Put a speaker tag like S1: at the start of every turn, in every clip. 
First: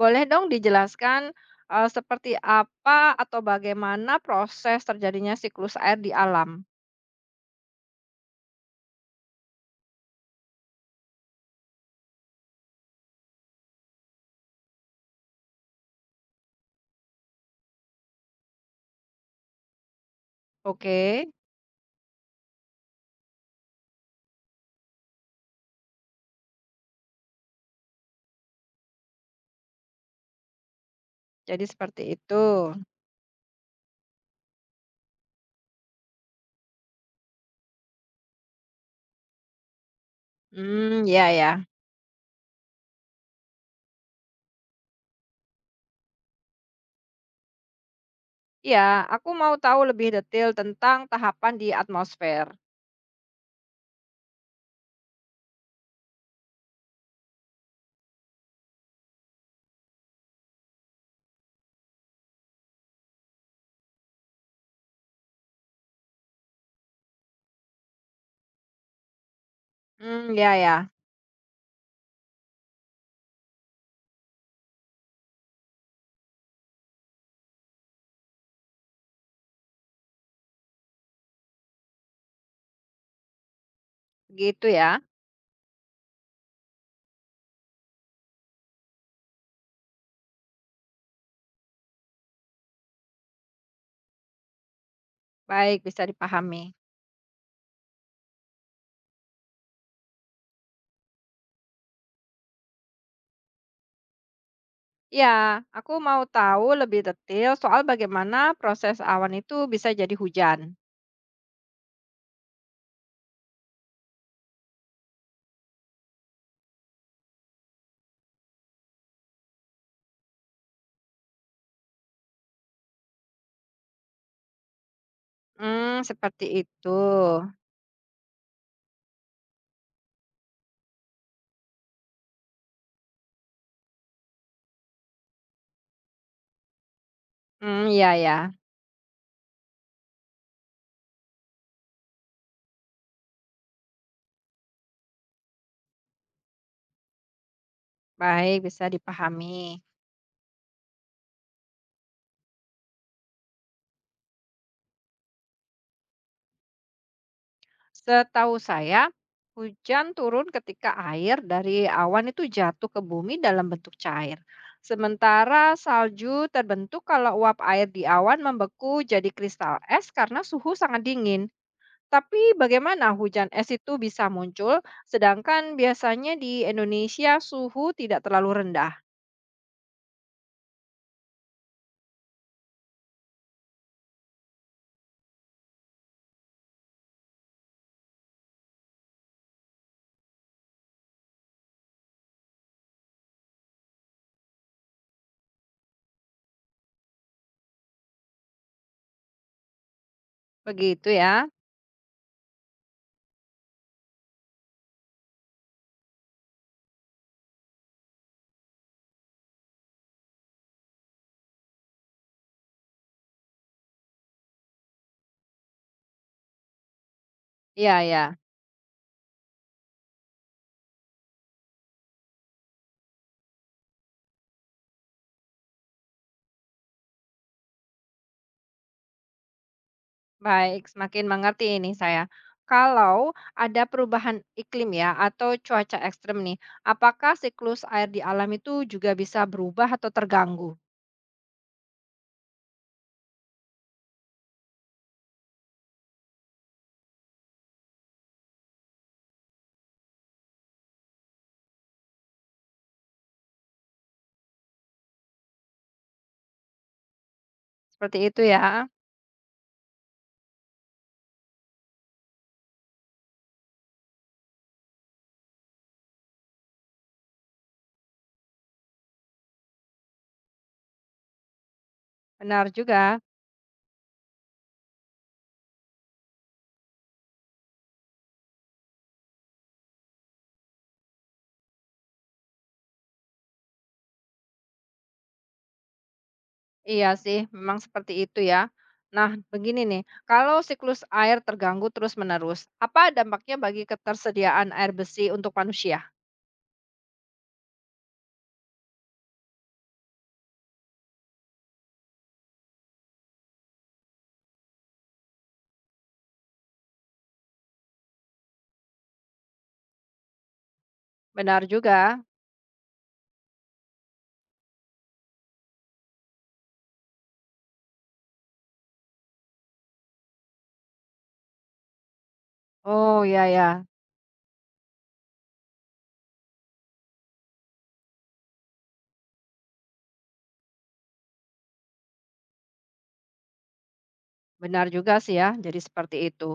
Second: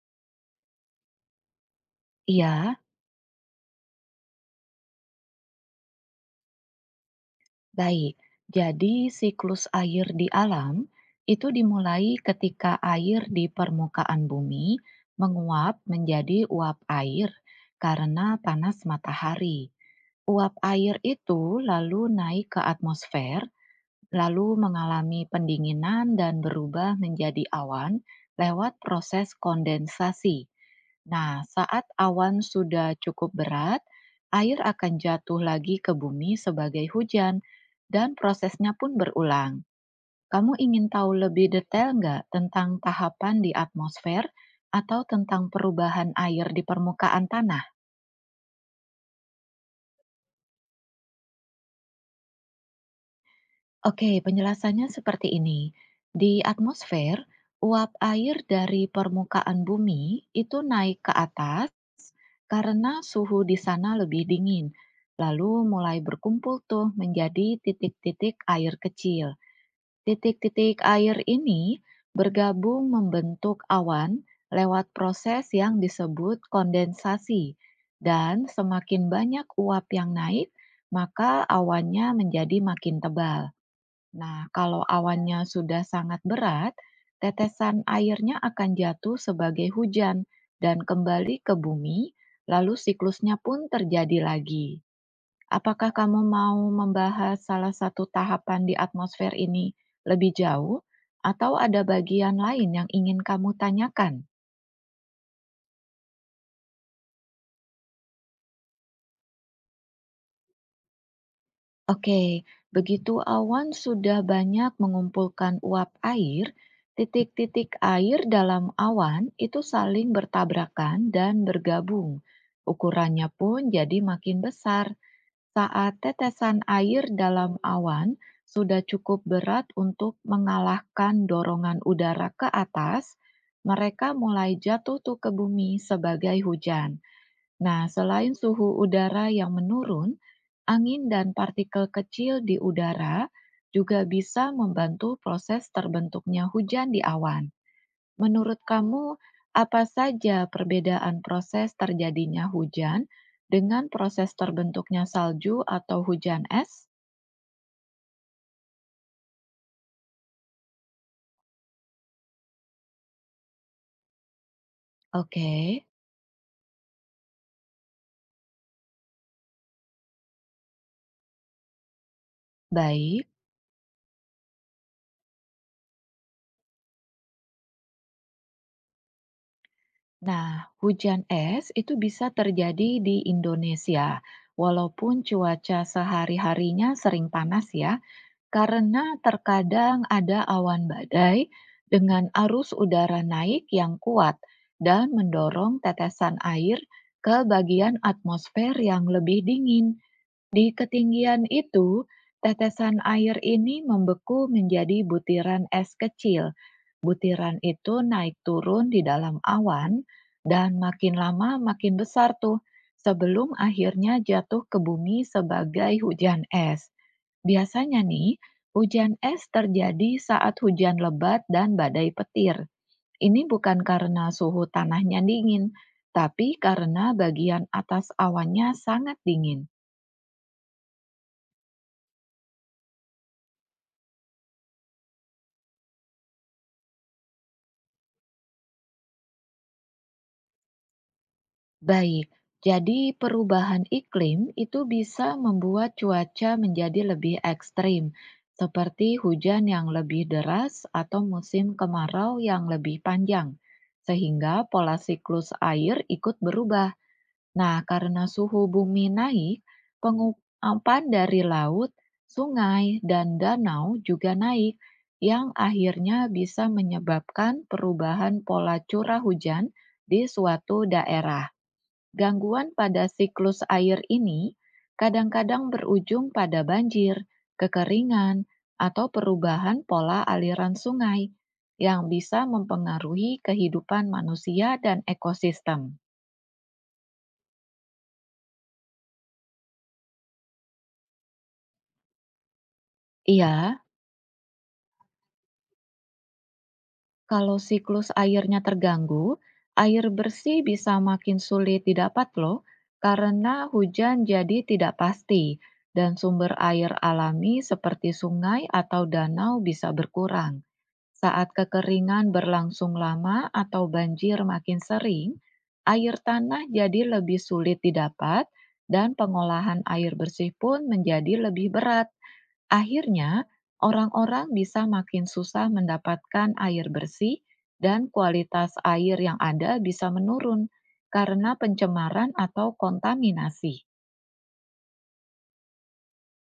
S1: Boleh dong dijelaskan, seperti
S2: Iya,
S1: apa atau bagaimana proses terjadinya siklus air di alam?
S2: baik. Jadi siklus air di alam itu dimulai ketika air di permukaan bumi menguap menjadi uap air karena panas matahari. Uap air
S1: Oke,
S2: itu lalu naik ke atmosfer lalu mengalami pendinginan dan berubah menjadi awan lewat proses kondensasi. Nah,
S1: jadi
S2: saat
S1: seperti itu.
S2: awan sudah cukup berat, air akan jatuh lagi ke bumi sebagai hujan, dan prosesnya pun berulang. Kamu ingin
S1: Hmm,
S2: tahu
S1: ya
S2: lebih
S1: ya.
S2: detail nggak tentang tahapan di atmosfer atau tentang perubahan air di permukaan tanah?
S1: Iya, aku mau tahu lebih detail tentang tahapan di atmosfer.
S2: Oke, penjelasannya seperti ini. Di atmosfer, uap air dari permukaan bumi itu naik ke atas karena suhu di sana lebih dingin. Lalu mulai berkumpul tuh menjadi titik-titik air kecil.
S1: Hmm, ya
S2: Titik-titik
S1: ya,
S2: air ini bergabung membentuk awan lewat proses yang disebut kondensasi. Dan semakin banyak uap yang naik, maka awannya menjadi makin tebal. Nah,
S1: gitu
S2: kalau
S1: ya.
S2: awannya sudah sangat berat, tetesan airnya akan jatuh sebagai hujan dan kembali ke bumi, lalu siklusnya pun terjadi lagi.
S1: Baik,
S2: Apakah
S1: bisa
S2: kamu mau
S1: dipahami.
S2: membahas salah satu tahapan di atmosfer ini lebih jauh, atau ada bagian lain yang ingin kamu tanyakan?
S1: Iya, aku mau tahu lebih detail soal bagaimana proses awan itu bisa jadi hujan.
S2: Oke, begitu awan sudah banyak mengumpulkan uap air, titik-titik air dalam awan itu saling bertabrakan dan bergabung. Ukurannya pun jadi makin besar saat
S1: Hmm, seperti
S2: tetesan
S1: itu.
S2: air dalam awan sudah cukup berat untuk mengalahkan dorongan udara ke atas. Mereka mulai jatuh tuh ke bumi sebagai hujan. Nah,
S1: Hmm, ya
S2: selain
S1: ya.
S2: suhu udara yang menurun, angin dan partikel kecil di udara juga bisa membantu proses terbentuknya hujan di awan.
S1: Baik,
S2: Menurut
S1: bisa
S2: kamu,
S1: dipahami.
S2: apa saja perbedaan proses terjadinya hujan dengan proses terbentuknya salju atau hujan es?
S1: Setahu saya, hujan turun ketika air dari awan itu jatuh ke bumi dalam bentuk cair.
S2: Oke,
S1: Sementara salju terbentuk kalau uap air di awan membeku jadi kristal es karena suhu sangat dingin. Tapi bagaimana
S2: baik.
S1: hujan es itu bisa muncul sedangkan biasanya di Indonesia suhu tidak terlalu rendah?
S2: Nah, hujan es itu bisa terjadi di Indonesia, walaupun cuaca sehari-harinya sering panas ya. Karena terkadang ada awan badai dengan arus udara naik yang kuat dan mendorong tetesan air ke bagian atmosfer yang lebih dingin. Di
S1: Begitu
S2: ketinggian
S1: ya.
S2: itu, tetesan air ini membeku menjadi butiran es kecil. Butiran itu naik turun di dalam awan dan makin lama makin besar tuh sebelum akhirnya jatuh ke bumi sebagai hujan es. Biasanya
S1: Ya,
S2: nih,
S1: ya.
S2: hujan es terjadi saat hujan lebat dan badai petir. Ini bukan karena suhu tanahnya dingin, tapi karena bagian atas awannya sangat dingin.
S1: Baik, semakin mengerti ini saya. Kalau ada perubahan iklim ya atau cuaca ekstrem nih, apakah siklus air di alam itu juga bisa berubah atau terganggu?
S2: Baik, jadi perubahan iklim itu bisa membuat cuaca menjadi lebih ekstrim, seperti hujan yang lebih deras atau musim kemarau yang lebih panjang, sehingga pola siklus air ikut berubah. Nah,
S1: Seperti
S2: karena
S1: itu ya.
S2: suhu bumi naik, penguapan dari laut, sungai, dan danau juga naik, yang akhirnya bisa menyebabkan perubahan pola curah hujan di suatu daerah. Gangguan
S1: Benar
S2: pada
S1: juga.
S2: siklus air ini kadang-kadang berujung pada banjir, kekeringan, atau perubahan pola aliran sungai yang bisa mempengaruhi kehidupan manusia dan ekosistem.
S1: Iya sih, memang seperti itu ya. Nah, begini nih, kalau siklus air terganggu terus-menerus, apa dampaknya
S2: Iya,
S1: bagi ketersediaan air bersih untuk manusia?
S2: kalau siklus airnya terganggu, air bersih bisa makin sulit didapat loh, karena hujan jadi tidak pasti dan sumber air alami seperti sungai atau danau bisa berkurang. Saat
S1: Benar juga.
S2: kekeringan berlangsung lama atau banjir makin sering, air tanah jadi lebih sulit didapat dan pengolahan air bersih pun menjadi lebih berat.
S1: Oh,
S2: Akhirnya,
S1: ya ya.
S2: orang-orang bisa makin susah mendapatkan air bersih dan kualitas air yang ada bisa menurun karena pencemaran atau kontaminasi.
S1: Benar juga sih ya, jadi seperti itu.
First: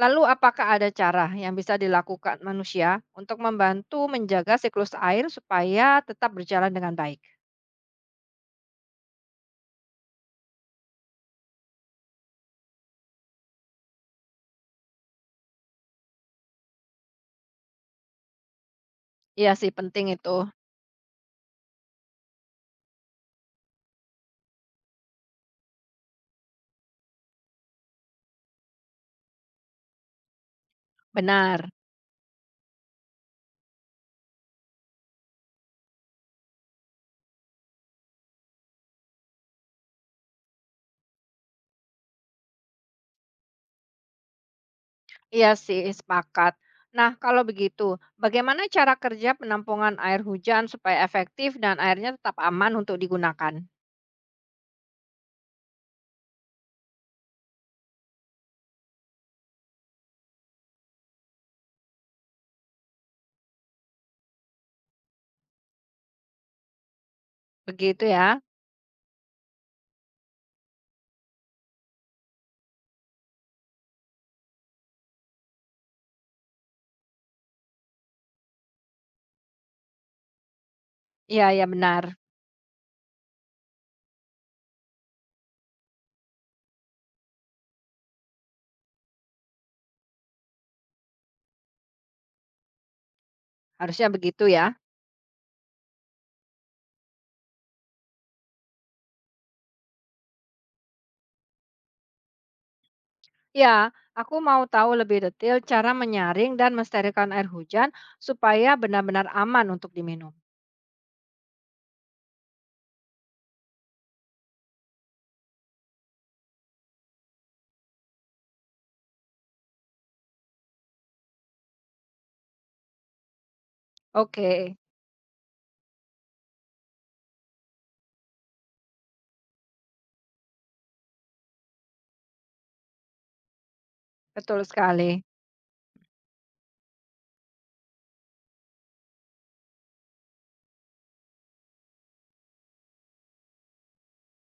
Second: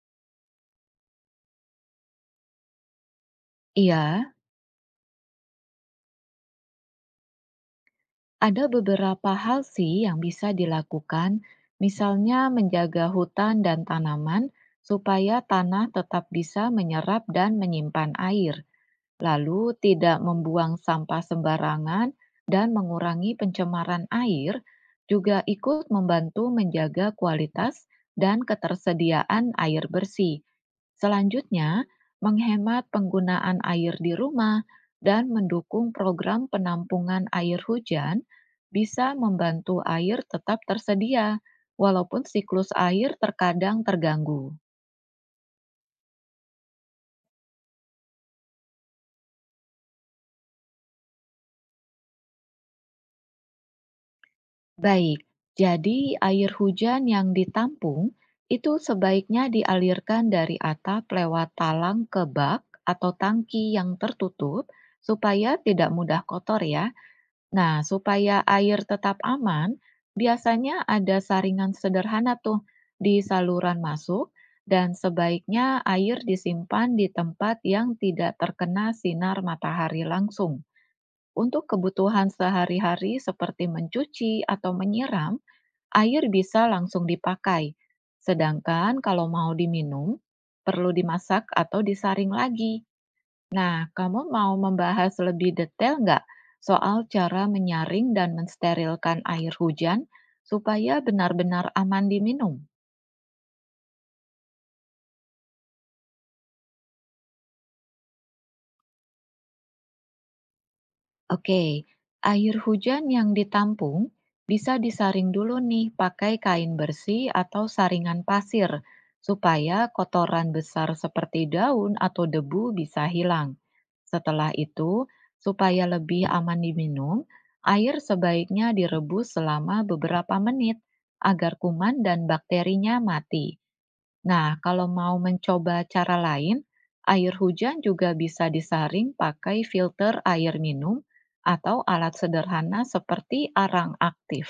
S1: Lalu apakah ada cara yang bisa dilakukan manusia untuk membantu
S2: Iya,
S1: menjaga siklus air supaya tetap berjalan dengan baik?
S2: ada beberapa hal sih yang bisa dilakukan, misalnya menjaga hutan dan tanaman supaya tanah tetap bisa menyerap dan menyimpan air.
S1: Iya
S2: Lalu
S1: sih, penting
S2: tidak
S1: itu.
S2: membuang sampah sembarangan dan mengurangi pencemaran air juga ikut membantu menjaga kualitas dan ketersediaan air bersih.
S1: Benar.
S2: Selanjutnya, menghemat penggunaan air di rumah dan mendukung program penampungan air hujan bisa membantu air tetap tersedia, walaupun siklus air terkadang terganggu.
S1: Iya sih, sepakat. Nah, kalau begitu, bagaimana cara kerja penampungan air hujan supaya efektif dan airnya tetap aman untuk digunakan?
S2: Baik, jadi air hujan yang ditampung itu sebaiknya dialirkan dari atap lewat talang ke bak atau tangki yang tertutup supaya tidak mudah kotor ya. Nah,
S1: Begitu
S2: supaya
S1: ya?
S2: air tetap aman, biasanya ada saringan sederhana tuh di saluran masuk dan sebaiknya air disimpan di tempat yang tidak terkena sinar matahari langsung.
S1: Iya,
S2: Untuk
S1: ya benar.
S2: kebutuhan sehari-hari seperti mencuci atau menyiram, air bisa langsung dipakai. Sedangkan kalau mau diminum, perlu dimasak atau disaring lagi. Nah,
S1: Harusnya
S2: kamu
S1: begitu
S2: mau
S1: ya.
S2: membahas lebih detail nggak soal cara menyaring dan mensterilkan air hujan supaya benar-benar aman diminum?
S1: Ya, aku mau tahu lebih detail cara menyaring dan mensterilkan air hujan supaya benar-benar aman untuk diminum.
S2: Oke, air hujan yang ditampung bisa disaring dulu nih pakai kain bersih atau saringan pasir supaya kotoran besar seperti daun atau debu bisa hilang. Setelah
S1: Oke,
S2: itu, supaya lebih aman diminum, air sebaiknya direbus selama beberapa menit agar kuman dan bakterinya mati. Nah,
S1: betul
S2: kalau mau
S1: sekali.
S2: mencoba cara lain, air hujan juga bisa disaring pakai filter air minum atau alat sederhana seperti arang aktif.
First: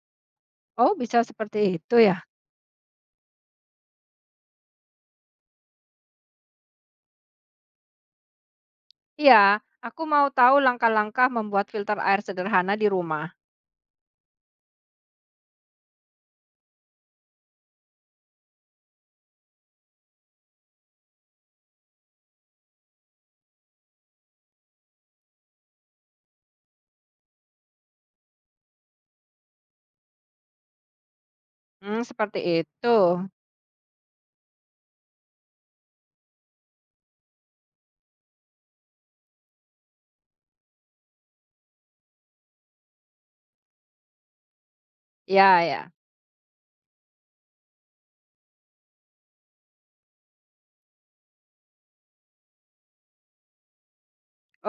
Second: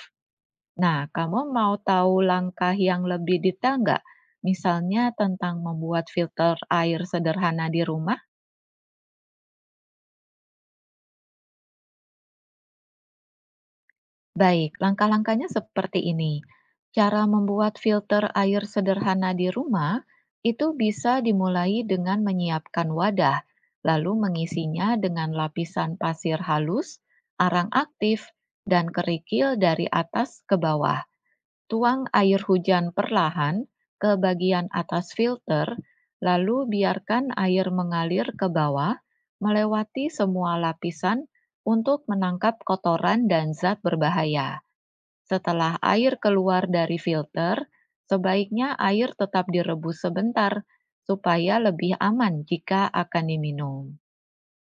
S1: Oh,
S2: Nah,
S1: bisa
S2: kamu mau
S1: seperti itu
S2: tahu
S1: ya?
S2: langkah yang lebih detail nggak? Misalnya tentang membuat filter air sederhana di rumah?
S1: Iya, aku mau tahu langkah-langkah membuat filter air sederhana di rumah.
S2: Baik, langkah-langkahnya seperti ini. Cara membuat filter air sederhana di rumah itu bisa dimulai dengan menyiapkan wadah, lalu mengisinya dengan lapisan pasir halus, arang aktif, dan kerikil dari atas ke bawah.
S1: Hmm,
S2: Tuang
S1: seperti
S2: air hujan
S1: itu.
S2: perlahan ke bagian atas filter, lalu biarkan air mengalir ke bawah melewati semua lapisan untuk menangkap kotoran dan zat berbahaya.
S1: Ya,
S2: Setelah
S1: ya.
S2: air keluar dari filter, sebaiknya air tetap direbus sebentar supaya lebih aman jika akan diminum.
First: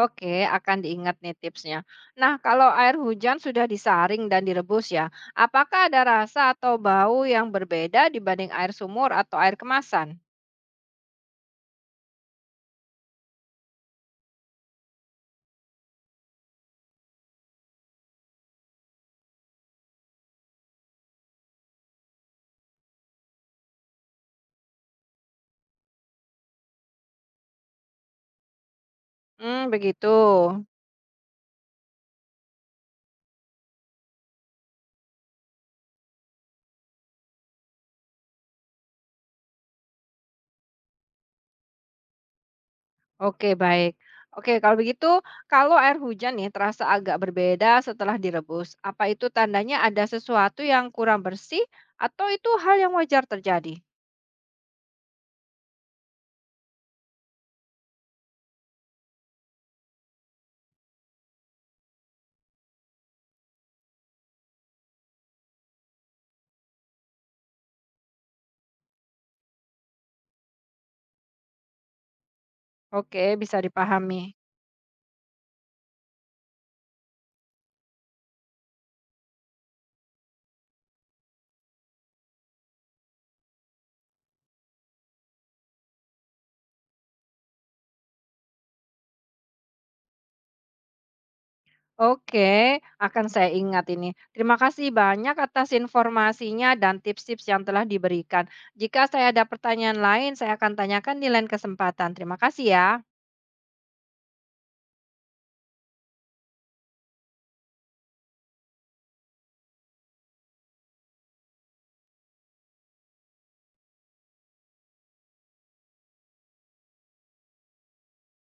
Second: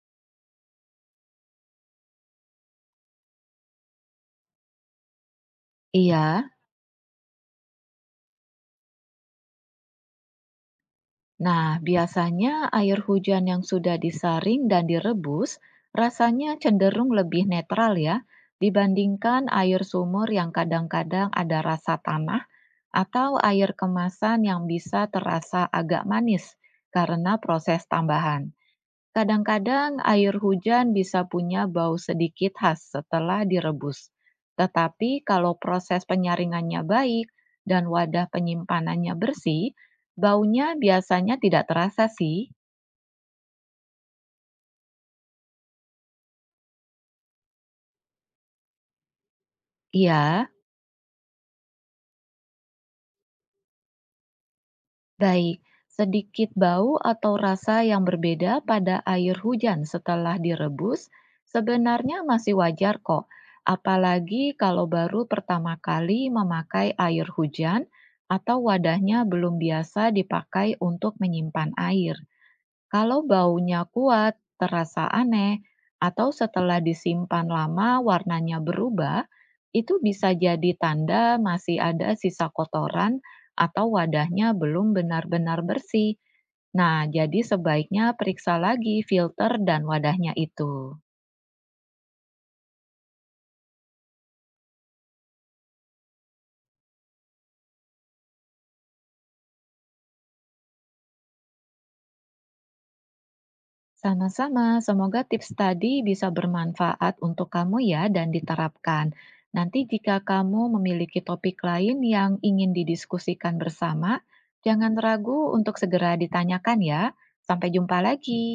S1: Oke, akan diingat nih tipsnya. Nah, kalau air hujan sudah disaring dan direbus ya, apakah ada rasa
S2: Iya,
S1: atau bau yang berbeda dibanding air sumur atau air kemasan?
S2: nah biasanya air hujan yang sudah disaring dan direbus rasanya cenderung lebih netral ya dibandingkan air sumur yang kadang-kadang ada rasa tanah atau air kemasan yang bisa terasa agak manis karena proses tambahan.
S1: Hmm,
S2: Kadang-kadang
S1: begitu.
S2: air hujan bisa punya bau sedikit khas setelah direbus. Tetapi kalau proses penyaringannya baik dan wadah penyimpanannya bersih, baunya biasanya tidak terasa sih.
S1: Oke, baik. Oke, kalau begitu, kalau air hujan nih terasa agak berbeda setelah direbus, apa itu tandanya ada
S2: Iya.
S1: sesuatu yang kurang bersih atau itu hal yang wajar terjadi?
S2: Baik, sedikit bau atau rasa yang berbeda pada air hujan setelah direbus sebenarnya masih wajar kok, apalagi kalau baru pertama kali memakai air hujan atau wadahnya belum biasa dipakai untuk menyimpan air. Kalau
S1: Oke, bisa
S2: baunya
S1: dipahami.
S2: kuat, terasa aneh, atau setelah disimpan lama warnanya berubah, itu bisa jadi tanda masih ada sisa kotoran atau wadahnya belum benar-benar bersih. Nah, jadi sebaiknya periksa lagi filter dan wadahnya itu.
S1: Oke, akan saya ingat ini. Terima kasih banyak atas informasinya dan tips-tips yang telah diberikan. Jika saya ada pertanyaan lain, saya akan tanyakan di lain kesempatan. Terima kasih ya.
S2: Sama-sama, semoga tips tadi bisa bermanfaat untuk kamu ya dan diterapkan. Nanti jika kamu memiliki topik lain yang ingin didiskusikan bersama, jangan ragu untuk segera ditanyakan ya. Sampai jumpa lagi.